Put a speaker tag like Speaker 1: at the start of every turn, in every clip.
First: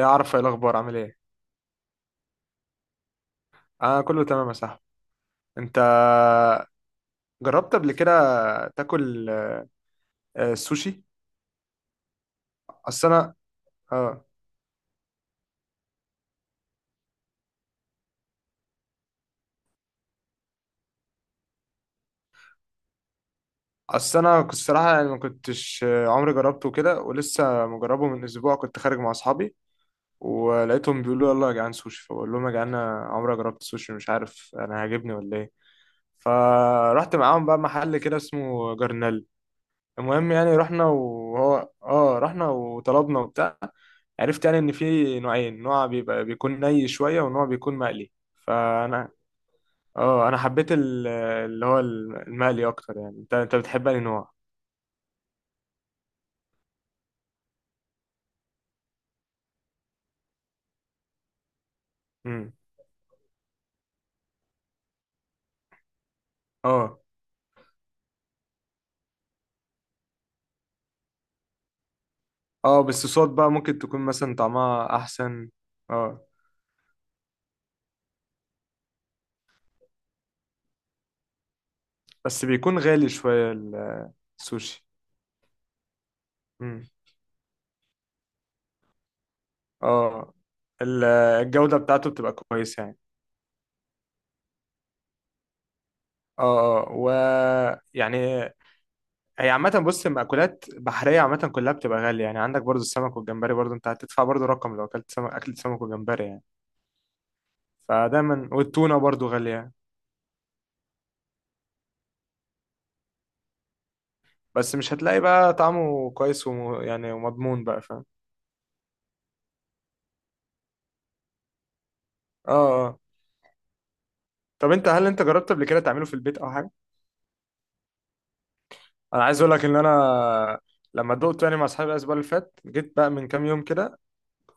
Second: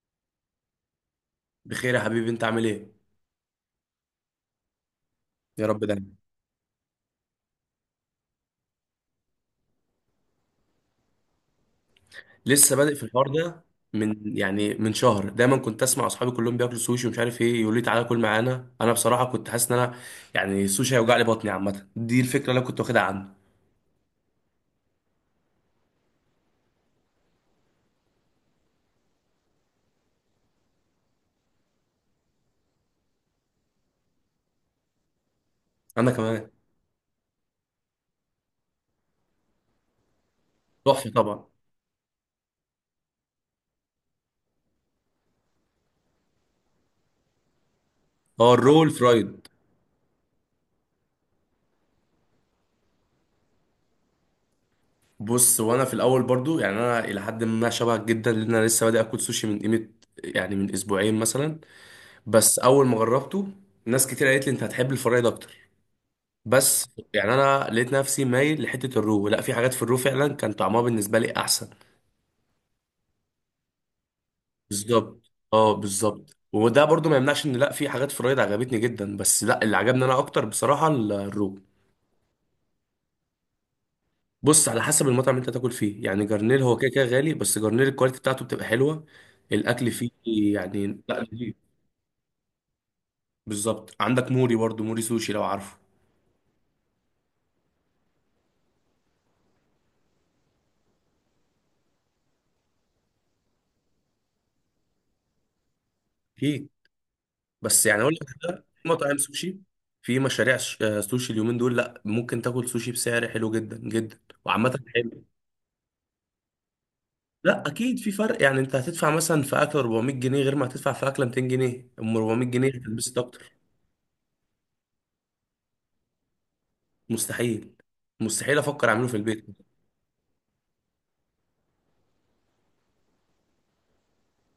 Speaker 1: يا عارف ايه الاخبار؟ عامل ايه؟
Speaker 2: بخير يا حبيبي، انت عامل ايه؟
Speaker 1: انا كله تمام يا صاحبي.
Speaker 2: يا
Speaker 1: انت
Speaker 2: رب دايما.
Speaker 1: جربت قبل كده تاكل سوشي؟
Speaker 2: لسه بادئ في
Speaker 1: اصل
Speaker 2: الحوار
Speaker 1: انا
Speaker 2: ده.
Speaker 1: اه
Speaker 2: من شهر دايما كنت اسمع اصحابي كلهم بياكلوا سوشي ومش عارف ايه، يقولوا لي تعالى كل معانا. انا بصراحه كنت حاسس ان انا يعني السوشي هيوجع لي بطني. عامه دي الفكره اللي انا كنت واخدها عنه.
Speaker 1: اصل انا كنت الصراحه يعني ما كنتش عمري جربته كده، ولسه مجربه من اسبوع. كنت خارج مع اصحابي ولقيتهم بيقولوا يلا يا جدعان سوشي، فبقول لهم يا جدعان انا عمري ما جربت سوشي، مش عارف انا هيعجبني ولا ايه.
Speaker 2: انا كمان.
Speaker 1: فرحت معاهم بقى محل كده اسمه جرنال. المهم يعني رحنا
Speaker 2: تحفه طبعا.
Speaker 1: وهو اه رحنا وطلبنا وبتاع. عرفت يعني ان في نوعين، نوع بيكون ني شويه، ونوع بيكون مقلي.
Speaker 2: هو الرول
Speaker 1: فانا
Speaker 2: فرايد؟
Speaker 1: اه انا حبيت اللي هو المقلي اكتر. يعني انت بتحب انهي نوع؟
Speaker 2: بص، وانا في الاول برضو يعني انا الى حد ما شبهك جدا، لان انا لسه بادئ اكل سوشي من قيمه. يعني من اسبوعين مثلا.
Speaker 1: امم.
Speaker 2: بس اول ما جربته ناس كتير قالت لي انت هتحب الفرايد اكتر. بس
Speaker 1: اه،
Speaker 2: يعني انا لقيت نفسي مايل لحته الرو. لا، في حاجات في الرو فعلا كان طعمها بالنسبه لي احسن.
Speaker 1: اه، بس الصوصات بقى ممكن تكون مثلا طعمها
Speaker 2: بالظبط،
Speaker 1: احسن.
Speaker 2: اه
Speaker 1: اه،
Speaker 2: بالظبط، وده برضو ما يمنعش ان لا في حاجات في الرايد عجبتني جدا، بس لا اللي عجبني انا اكتر بصراحه الرو.
Speaker 1: بس بيكون غالي شويه
Speaker 2: بص على
Speaker 1: السوشي.
Speaker 2: حسب المطعم اللي انت تاكل فيه. يعني جرنيل هو
Speaker 1: امم.
Speaker 2: كده كده غالي، بس جرنيل الكواليتي بتاعته بتبقى حلوه. الاكل فيه
Speaker 1: اه،
Speaker 2: يعني لا لذيذ.
Speaker 1: الجوده بتاعته بتبقى كويسه يعني.
Speaker 2: بالظبط. عندك موري برضو، موري سوشي لو عارفه.
Speaker 1: اه، اه، ويعني هي عامة. بص، المأكولات بحرية عامة كلها بتبقى غالية، يعني عندك برضو السمك والجمبري، برضو انت هتدفع برضو رقم لو اكلت سمك، اكلت سمك وجمبري يعني.
Speaker 2: اكيد. بس يعني اقول لك
Speaker 1: فدايما،
Speaker 2: ده، في
Speaker 1: والتونة
Speaker 2: مطاعم
Speaker 1: برضو غالية
Speaker 2: سوشي،
Speaker 1: يعني.
Speaker 2: في مشاريع سوشي اليومين دول، لا ممكن تاكل سوشي بسعر حلو جدا جدا. وعامه
Speaker 1: بس مش هتلاقي
Speaker 2: حلو.
Speaker 1: بقى طعمه كويس يعني ومضمون
Speaker 2: لا
Speaker 1: بقى،
Speaker 2: اكيد
Speaker 1: فاهم؟
Speaker 2: في فرق، يعني انت هتدفع مثلا في اكل 400 جنيه غير ما هتدفع في اكله 200 جنيه، ام 400
Speaker 1: اه،
Speaker 2: جنيه
Speaker 1: اه،
Speaker 2: هتلبسك اكتر.
Speaker 1: طب هل انت جربت قبل كده تعمله في البيت او حاجة؟
Speaker 2: مستحيل. مستحيل افكر اعمله في
Speaker 1: انا عايز
Speaker 2: البيت.
Speaker 1: اقول لك ان انا لما دقته يعني مع اصحابي الاسبوع اللي فات، جيت بقى من كام يوم كده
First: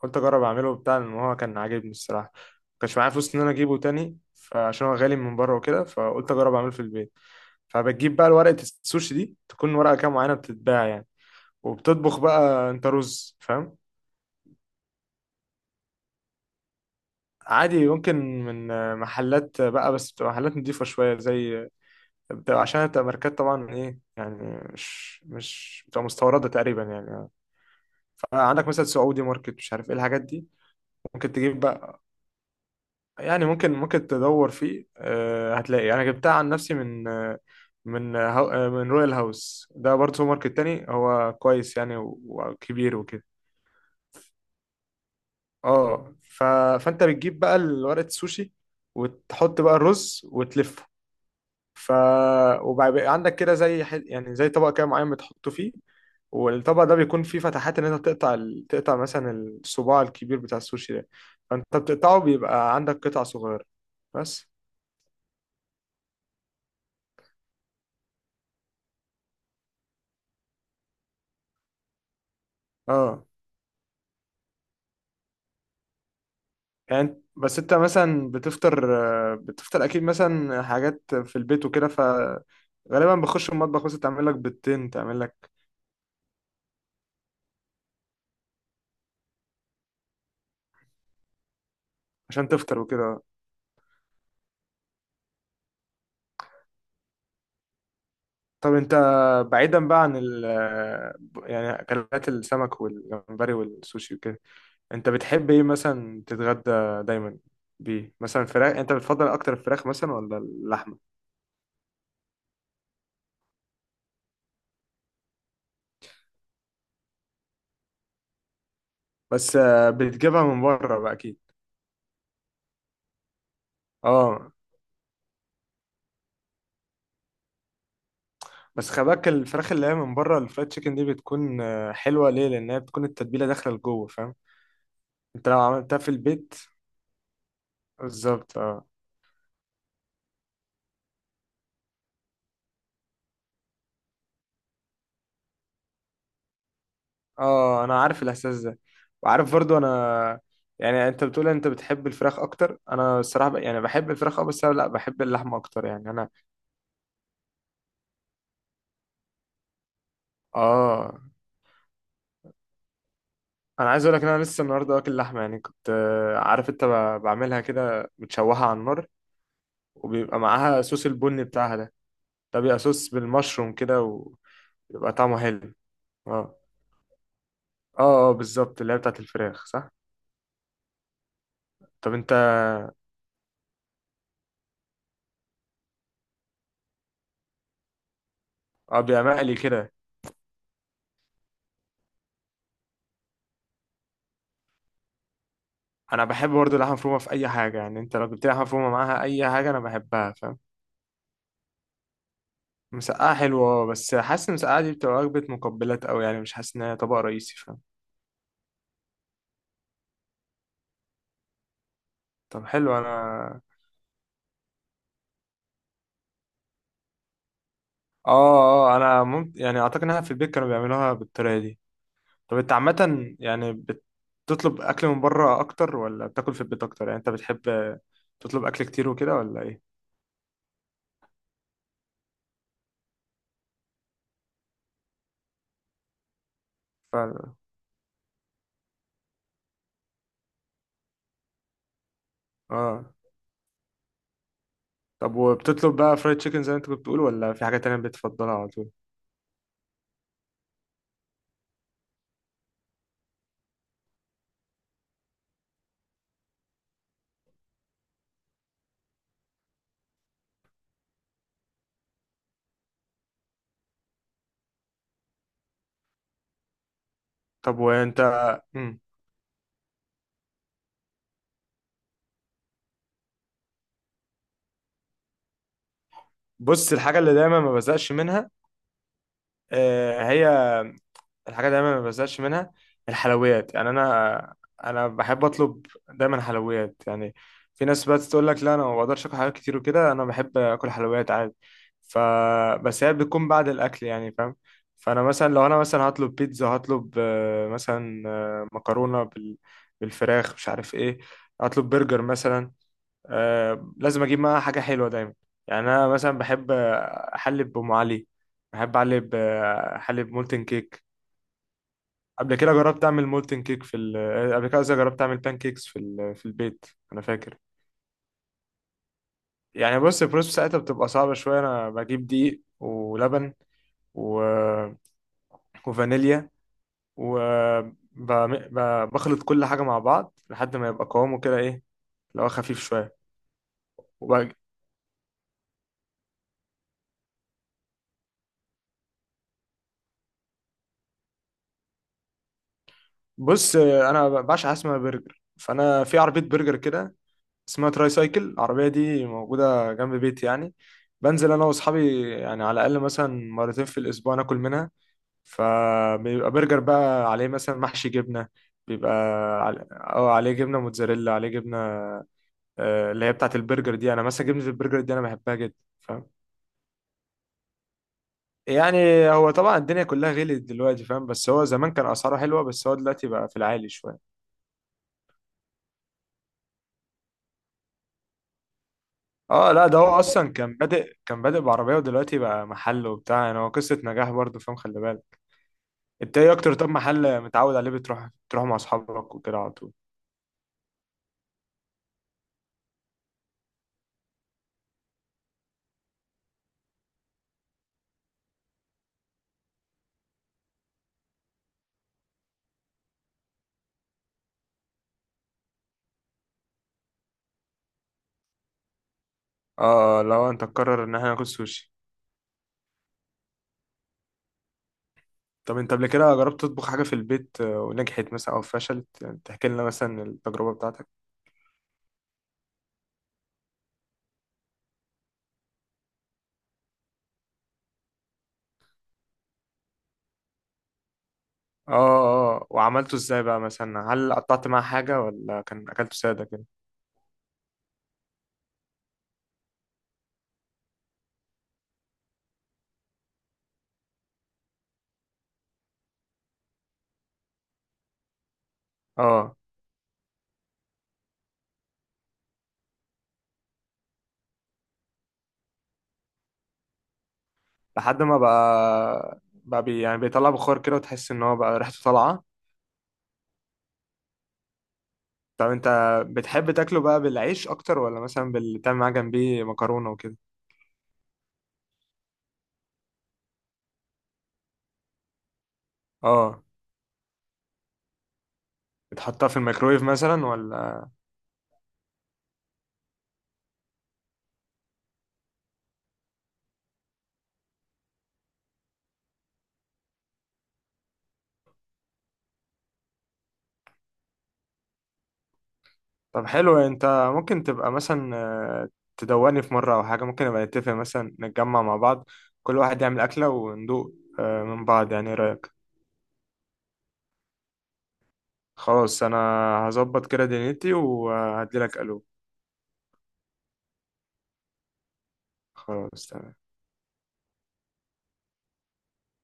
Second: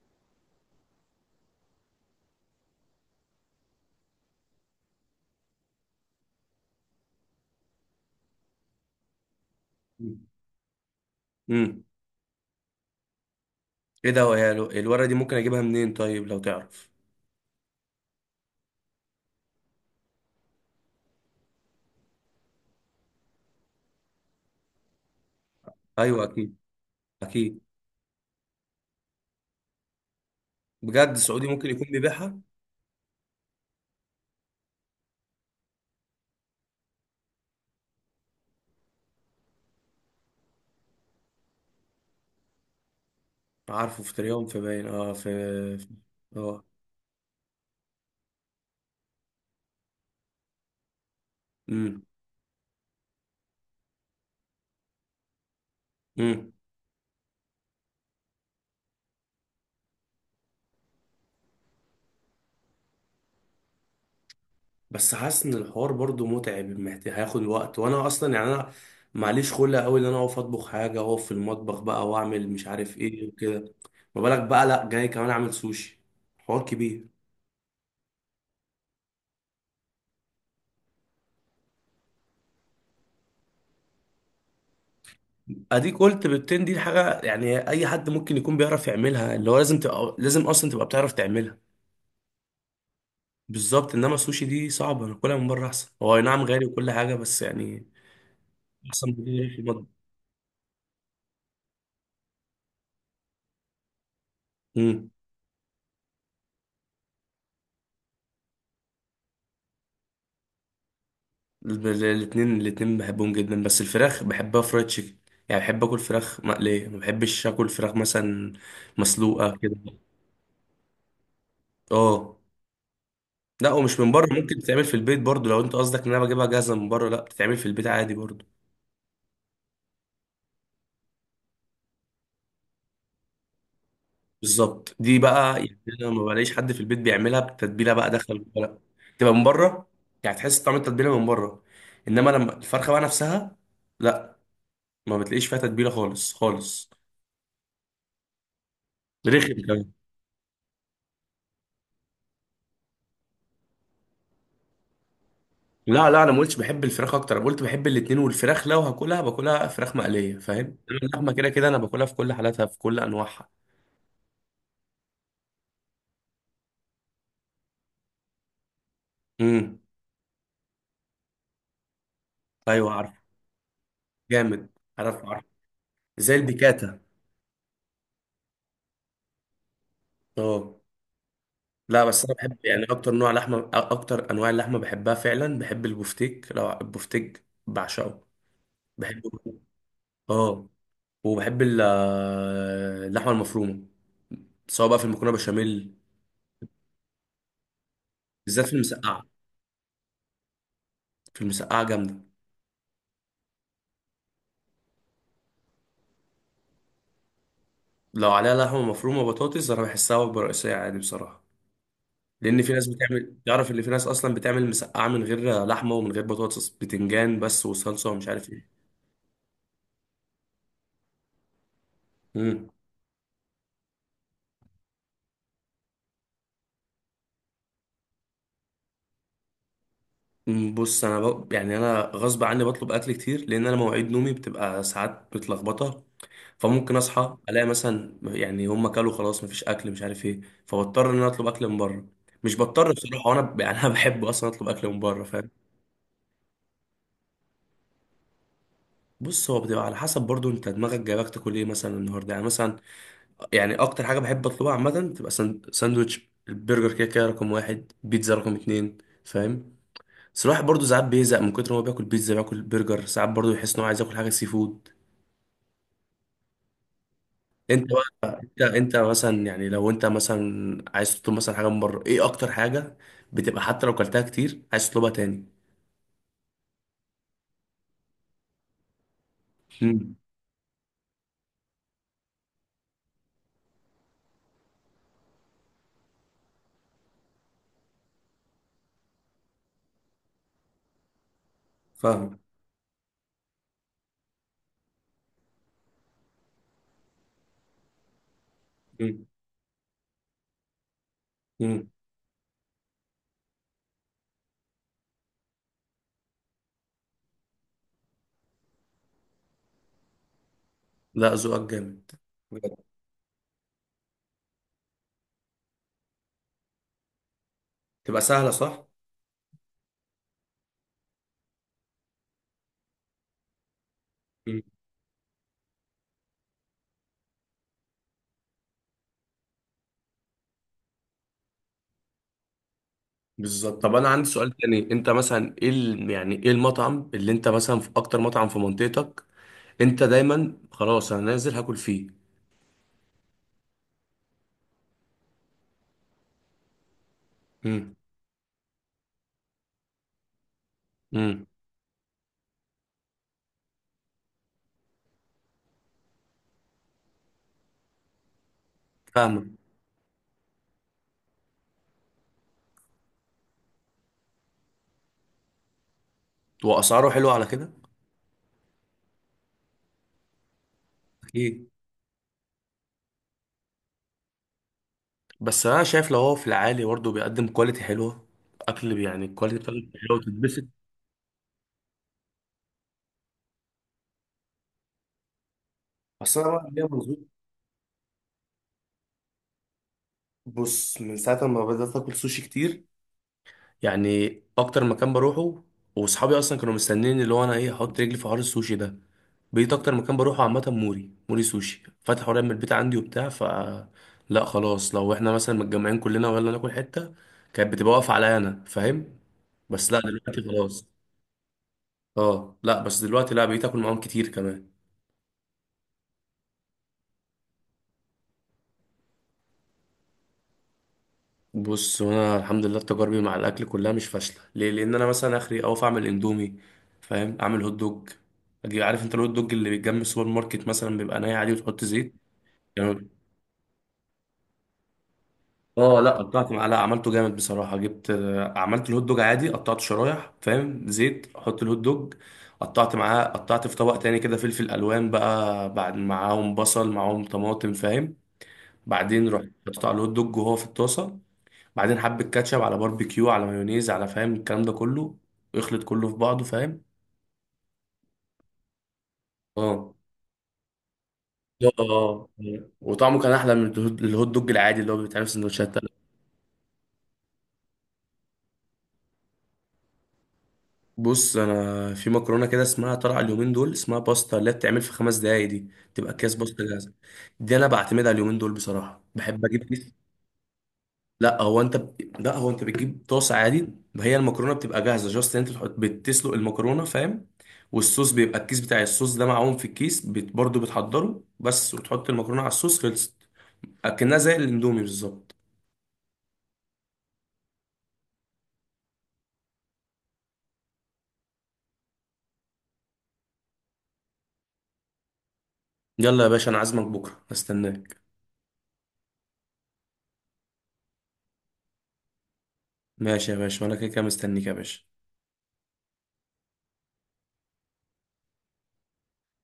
Speaker 1: قلت اجرب اعمله وبتاع، لان هو كان عاجبني الصراحه. مكانش معايا فلوس ان انا اجيبه تاني، فعشان هو غالي من بره وكده فقلت اجرب اعمله في البيت. فبتجيب بقى ورقه السوشي دي، تكون ورقه كام معينه بتتباع يعني.
Speaker 2: امم.
Speaker 1: وبتطبخ بقى انت رز، فاهم؟
Speaker 2: ايه ده يا الورقه دي ممكن اجيبها منين طيب لو تعرف؟
Speaker 1: عادي، ممكن من محلات بقى، بس بتبقى محلات نضيفة شوية، زي عشان بتبقى ماركات طبعا، ايه يعني مش بتبقى
Speaker 2: ايوه
Speaker 1: مستوردة
Speaker 2: اكيد.
Speaker 1: تقريبا يعني.
Speaker 2: اكيد.
Speaker 1: فعندك مثلا سعودي ماركت، مش عارف ايه الحاجات دي.
Speaker 2: بجد،
Speaker 1: ممكن
Speaker 2: سعودي
Speaker 1: تجيب
Speaker 2: ممكن يكون
Speaker 1: بقى،
Speaker 2: بيبيعها.
Speaker 1: يعني ممكن تدور فيه. هتلاقي انا جبتها عن نفسي من رويال هاوس. ده برضه سوبر ماركت تاني، هو كويس يعني وكبير وكده.
Speaker 2: عارفه في تريوم، في باين، في.
Speaker 1: اه.
Speaker 2: اه.
Speaker 1: فانت بتجيب بقى ورقة السوشي وتحط بقى الرز وتلفه. ف وبقى عندك كده زي يعني زي طبق كده معين بتحطه فيه.
Speaker 2: امم.
Speaker 1: والطبق ده بيكون فيه فتحات ان انت تقطع مثلا الصباع الكبير بتاع السوشي ده. فانت بتقطعه، بيبقى عندك قطع صغيرة بس.
Speaker 2: بس حاسس ان الحوار برضو متعب، محتاج هياخد وقت، وانا اصلا يعني انا معليش خلق قوي ان انا اقف اطبخ حاجه واقف في المطبخ بقى، واعمل مش عارف
Speaker 1: اه.
Speaker 2: ايه وكده. ما بالك بقى لا جاي كمان اعمل سوشي. حوار كبير.
Speaker 1: يعني بس انت مثلا بتفطر. بتفطر اكيد مثلا حاجات في البيت وكده فغالبا بخش المطبخ مثلا تعمل لك بيضتين، تعمل لك
Speaker 2: اديك قلت بيضتين، دي حاجه يعني اي حد ممكن يكون بيعرف يعملها، اللي هو لازم تبقى لازم اصلا تبقى بتعرف تعملها.
Speaker 1: عشان تفطر وكده.
Speaker 2: بالظبط، انما السوشي دي صعبه، انا كلها من بره احسن. هو أي نعم غالي وكل حاجه بس يعني
Speaker 1: طب انت،
Speaker 2: احسن بكتير في
Speaker 1: بعيدا بقى عن ال آه، يعني اكلات السمك والجمبري والسوشي وكده،
Speaker 2: المطبخ.
Speaker 1: انت بتحب ايه مثلا تتغدى دايما بيه؟ مثلا فراخ، انت بتفضل اكتر الفراخ مثلا ولا اللحمه؟
Speaker 2: الاتنين الاتنين بحبهم جدا، بس الفراخ بحبها فرايد تشيكن. يعني بحب اكل فراخ مقلية، ما بحبش اكل فراخ مثلا
Speaker 1: بس
Speaker 2: مسلوقة كده.
Speaker 1: بتجيبها من بره بقى اكيد.
Speaker 2: اه، لا ومش من بره،
Speaker 1: اه،
Speaker 2: ممكن تتعمل في البيت برضو. لو انت قصدك ان انا بجيبها جاهزة من بره، لا بتتعمل في البيت عادي برضو.
Speaker 1: بس خلي بالك الفراخ اللي هي من بره، الفرايد تشيكن دي بتكون حلوه، ليه؟ لان هي بتكون التتبيله داخله لجوه، فاهم؟
Speaker 2: بالظبط، دي
Speaker 1: انت
Speaker 2: بقى
Speaker 1: لو
Speaker 2: يعني
Speaker 1: عملتها
Speaker 2: انا
Speaker 1: في
Speaker 2: ما
Speaker 1: البيت
Speaker 2: بلاقيش حد في البيت بيعملها بتتبيله بقى داخل
Speaker 1: بالظبط.
Speaker 2: ولا لا.
Speaker 1: اه،
Speaker 2: تبقى من بره، يعني تحس طعم التتبيله من بره. انما لما الفرخه بقى نفسها، لا، ما بتلاقيش فيها تتبيله خالص خالص.
Speaker 1: اه، انا عارف الاحساس ده، وعارف
Speaker 2: رخم
Speaker 1: برضو
Speaker 2: كمان.
Speaker 1: انا. يعني انت بتقول انت بتحب الفراخ اكتر. انا الصراحه يعني بحب الفراخ. اه، بس انا لا بحب اللحمه اكتر يعني
Speaker 2: لا لا،
Speaker 1: انا.
Speaker 2: انا ما قلتش بحب الفراخ اكتر. انا قلت بحب الاتنين، والفراخ لو هاكلها باكلها فراخ مقليه، فاهم. إنما
Speaker 1: اه.
Speaker 2: اللحمه كده كده انا باكلها في كل حالاتها، في كل انواعها.
Speaker 1: انا عايز اقول لك ان انا لسه النهارده واكل لحمه يعني، كنت عارف انت بعملها كده بتشوحها على النار.
Speaker 2: امم.
Speaker 1: وبيبقى معاها صوص البني بتاعها ده. ده بيبقى
Speaker 2: ايوه
Speaker 1: صوص
Speaker 2: عارف.
Speaker 1: بالمشروم كده.
Speaker 2: جامد.
Speaker 1: وبيبقى
Speaker 2: عارف،
Speaker 1: طعمه
Speaker 2: عارف.
Speaker 1: حلو.
Speaker 2: زي
Speaker 1: اه،
Speaker 2: البيكاتا.
Speaker 1: اه، اه، بالظبط، اللي هي بتاعت الفراخ، صح.
Speaker 2: اه، لا
Speaker 1: طب
Speaker 2: بس انا
Speaker 1: انت.
Speaker 2: بحب يعني اكتر نوع لحمه، اكتر انواع اللحمه بحبها فعلا بحب البفتيك. لو البفتيك بعشقه.
Speaker 1: اه، بيبقى
Speaker 2: بحبه.
Speaker 1: مقلي كده.
Speaker 2: اه. وبحب اللحمه المفرومه، سواء بقى في المكرونه بشاميل.
Speaker 1: انا بحب برضه اللحمه مفرومه في اي حاجه، يعني انت لو جبت لي لحمه
Speaker 2: بالذات في
Speaker 1: مفرومه معاها
Speaker 2: المسقعه.
Speaker 1: اي حاجه انا بحبها، فاهم؟
Speaker 2: في المسقعه جامده.
Speaker 1: مسقعه حلوه، اه، بس حاسس ان المسقعه دي بتبقى وجبه مقبلات قوي، يعني مش حاسس ان هي طبق رئيسي، فاهم؟
Speaker 2: لو عليها لحمه مفرومه وبطاطس انا بحسها وجبه رئيسيه عادي بصراحه، لان
Speaker 1: طب
Speaker 2: في ناس
Speaker 1: حلو.
Speaker 2: بتعمل،
Speaker 1: انا،
Speaker 2: تعرف ان في ناس اصلا بتعمل مسقعه من غير لحمه ومن غير بطاطس، بتنجان بس وصلصه ومش عارف ايه.
Speaker 1: اه، اه، انا ممكن يعني اعتقد انها في البيت كانوا بيعملوها بالطريقه دي. طب
Speaker 2: مم.
Speaker 1: انت عامه يعني بتطلب اكل من بره اكتر ولا بتاكل في البيت اكتر؟ يعني انت بتحب تطلب اكل كتير وكده ولا ايه؟
Speaker 2: بص انا يعني انا غصب عني بطلب اكل كتير، لان انا مواعيد نومي بتبقى ساعات متلخبطه. فممكن اصحى
Speaker 1: ف...
Speaker 2: الاقي مثلا يعني هم كلوا خلاص مفيش اكل مش عارف ايه. فبضطر ان انا اطلب اكل من بره. مش بضطر
Speaker 1: اه.
Speaker 2: بصراحه، وانا يعني انا بحب اصلا اطلب اكل من بره،
Speaker 1: طب،
Speaker 2: فاهم.
Speaker 1: وبتطلب بقى فرايد تشيكن زي ما انت كنت بتقول، ولا في حاجة تانية بتفضلها على طول؟
Speaker 2: بص، هو بتبقى على حسب برضو انت دماغك جايبك تاكل ايه مثلا النهارده، يعني مثلا يعني اكتر حاجه بحب اطلبها عامه تبقى ساندوتش البرجر، كده كده رقم واحد بيتزا رقم اتنين، فاهم. بس الواحد برضه ساعات بيزهق من كتر ما هو بياكل بيتزا، بياكل برجر، ساعات برضه يحس ان هو عايز ياكل حاجه سي فود.
Speaker 1: طب
Speaker 2: انت
Speaker 1: وانت.
Speaker 2: بقى، انت
Speaker 1: مم.
Speaker 2: مثلا يعني لو انت مثلا عايز تطلب مثلا حاجه من بره، ايه اكتر حاجه بتبقى حتى لو كلتها كتير عايز تطلبها تاني؟
Speaker 1: بص، الحاجة اللي دايما ما بزقش منها،
Speaker 2: امم.
Speaker 1: هي الحاجة دايما ما بزهقش منها، الحلويات. يعني أنا، أنا بحب أطلب دايما حلويات يعني. في ناس بقى تقول لك لا، أنا ما بقدرش آكل حلويات كتير وكده. أنا بحب آكل حلويات عادي. ف
Speaker 2: فاهم.
Speaker 1: بس هي بتكون بعد الأكل يعني، فاهم؟ فأنا مثلا، لو أنا مثلا هطلب بيتزا، هطلب مثلا مكرونة بالفراخ، مش عارف إيه.
Speaker 2: امم.
Speaker 1: هطلب برجر مثلا. لازم أجيب معاها حاجة حلوة دايما. يعني أنا مثلا بحب أحلي بأم علي، بحب أحلي أحلي بمولتن كيك.
Speaker 2: لا، ذوقك جامد.
Speaker 1: قبل كده
Speaker 2: بجد.
Speaker 1: جربت اعمل مولتن كيك في ال... آه، قبل كده قصدي جربت اعمل بان كيكس في ال... آه، في البيت. انا فاكر
Speaker 2: تبقى سهله صح؟
Speaker 1: يعني. بص، البروسيس بتاعتها بتبقى صعبه شويه. انا بجيب دقيق ولبن و... آه، وفانيليا و آه، ب... ب... بخلط كل حاجه مع بعض لحد ما يبقى قوامه كده، ايه، لو خفيف شويه
Speaker 2: بالظبط. طب انا عندي
Speaker 1: وب...
Speaker 2: سؤال تاني، انت مثلا ايه يعني ايه المطعم اللي انت مثلا، في اكتر مطعم في منطقتك انت دايما خلاص انا نازل هاكل فيه؟
Speaker 1: بص، انا بعشق حاجه اسمها برجر. فانا في عربيه برجر كده اسمها
Speaker 2: امم.
Speaker 1: تراي سايكل، العربيه دي موجوده جنب بيتي يعني.
Speaker 2: امم.
Speaker 1: بنزل انا واصحابي، يعني على الاقل مثلا مرتين في الاسبوع ناكل منها. فبيبقى برجر بقى عليه مثلا محشي جبنة، بيبقى
Speaker 2: فاهمك.
Speaker 1: أو عليه جبنة موتزاريلا، عليه جبنة اللي هي بتاعة البرجر دي. أنا مثلا جبنة البرجر دي أنا بحبها جدا، فاهم؟
Speaker 2: واسعاره حلوه على كده.
Speaker 1: يعني هو طبعا الدنيا كلها غلت دلوقتي فاهم، بس هو
Speaker 2: اكيد.
Speaker 1: زمان كان أسعاره حلوة، بس هو دلوقتي بقى في العالي شوية.
Speaker 2: بس انا شايف لو هو في العالي برضه بيقدم كواليتي حلوه، اكل، يعني الكواليتي
Speaker 1: اه لا،
Speaker 2: بتاعته
Speaker 1: ده هو
Speaker 2: حلوه
Speaker 1: أصلا
Speaker 2: وتتبسط.
Speaker 1: كان بادئ بعربية، ودلوقتي بقى محل وبتاع. يعني هو قصة نجاح برضه، فاهم؟ خلي بالك. انت
Speaker 2: اصل انا
Speaker 1: ايه
Speaker 2: بقى
Speaker 1: أكتر
Speaker 2: ليا
Speaker 1: طب
Speaker 2: منظور.
Speaker 1: محل متعود عليه، بتروح مع أصحابك وكده على طول؟
Speaker 2: بص، من ساعه ما بدات اكل سوشي كتير، يعني اكتر مكان بروحه، واصحابي اصلا كانوا مستنيين اللي هو انا ايه احط رجلي في حوار السوشي ده. بقيت اكتر مكان بروحه عامه موري سوشي فتح قريب من البيت عندي وبتاع، ف لا خلاص لو احنا مثلا متجمعين كلنا ويلا ناكل حته كانت بتبقى واقفه عليا انا، فاهم. بس لا
Speaker 1: اه،
Speaker 2: دلوقتي
Speaker 1: لو انت
Speaker 2: خلاص.
Speaker 1: تقرر ان احنا ناكل سوشي.
Speaker 2: اه لا، بس دلوقتي لا بقيت اكل معاهم كتير كمان.
Speaker 1: طب انت قبل كده جربت تطبخ حاجة في البيت ونجحت مثلا او فشلت؟ يعني تحكي لنا مثلا التجربة بتاعتك.
Speaker 2: بص، وانا الحمد لله تجاربي مع الاكل كلها مش فاشله، ليه؟ لان انا مثلا اخري اوف اعمل اندومي، فاهم، اعمل هوت دوج. اجي، عارف انت الهوت دوج اللي بيتجمع السوبر ماركت مثلا بيبقى ناي عادي وتحط
Speaker 1: اه،
Speaker 2: زيت.
Speaker 1: اه،
Speaker 2: يعني
Speaker 1: وعملته ازاي بقى مثلا؟ هل قطعت معاه حاجة ولا كان
Speaker 2: اه، لا
Speaker 1: اكلته سادة
Speaker 2: قطعت
Speaker 1: كده؟
Speaker 2: معلقه عملته جامد بصراحه. جبت عملت الهوت دوج عادي، قطعته شرايح فاهم، زيت احط الهوت دوج، قطعت معاه، قطعت في طبق تاني كده فلفل الوان بقى بعد، معاهم بصل، معاهم طماطم فاهم. بعدين رحت
Speaker 1: اه،
Speaker 2: حطيت على الهوت دوج وهو في الطاسه. بعدين حبة كاتشب، على باربيكيو، على مايونيز، على فاهم الكلام ده كله، ويخلط كله في بعضه، فاهم.
Speaker 1: لحد ما بقى
Speaker 2: اه.
Speaker 1: يعني بيطلع بخار كده، وتحس ان هو
Speaker 2: لا
Speaker 1: بقى ريحته
Speaker 2: اه.
Speaker 1: طالعة.
Speaker 2: وطعمه كان احلى من الهوت دوج العادي اللي هو بيتعمل في
Speaker 1: طب
Speaker 2: سندوتشات
Speaker 1: انت
Speaker 2: تانية.
Speaker 1: بتحب تاكله بقى بالعيش اكتر ولا مثلا تعمل معاه جنبيه مكرونة وكده؟
Speaker 2: بص، انا في مكرونه كده اسمها طالعه اليومين دول اسمها باستا اللي هي بتتعمل في 5 دقايق دي، تبقى اكياس باستا
Speaker 1: اه،
Speaker 2: جاهزه. دي انا بعتمدها اليومين دول بصراحه، بحب
Speaker 1: بتحطها في
Speaker 2: اجيب كيس.
Speaker 1: الميكرويف مثلا ولا؟
Speaker 2: لا هو انت لا هو انت بتجيب طاسه عادي، ما هي المكرونه بتبقى جاهزه، جاست انت تحط بتسلق المكرونه فاهم. والصوص بيبقى الكيس بتاع الصوص ده معاهم في الكيس برضه بتحضره بس، وتحط المكرونه على الصوص خلصت، اكنها زي الاندومي بالظبط.
Speaker 1: طب حلو، انت ممكن تبقى مثلا آه، تدوقني في مرة او حاجة؟ ممكن نبقى نتفق مثلا، نتجمع مع بعض، كل واحد يعمل اكلة وندوق من بعض، يعني ايه رأيك؟
Speaker 2: يلا يا باشا، انا عازمك بكره استناك.
Speaker 1: خلاص، انا هظبط كده دنيتي وهديلك الو.
Speaker 2: ماشي يا باشا، وانا كده كده مستنيك يا باشا.
Speaker 1: خلاص، تمام.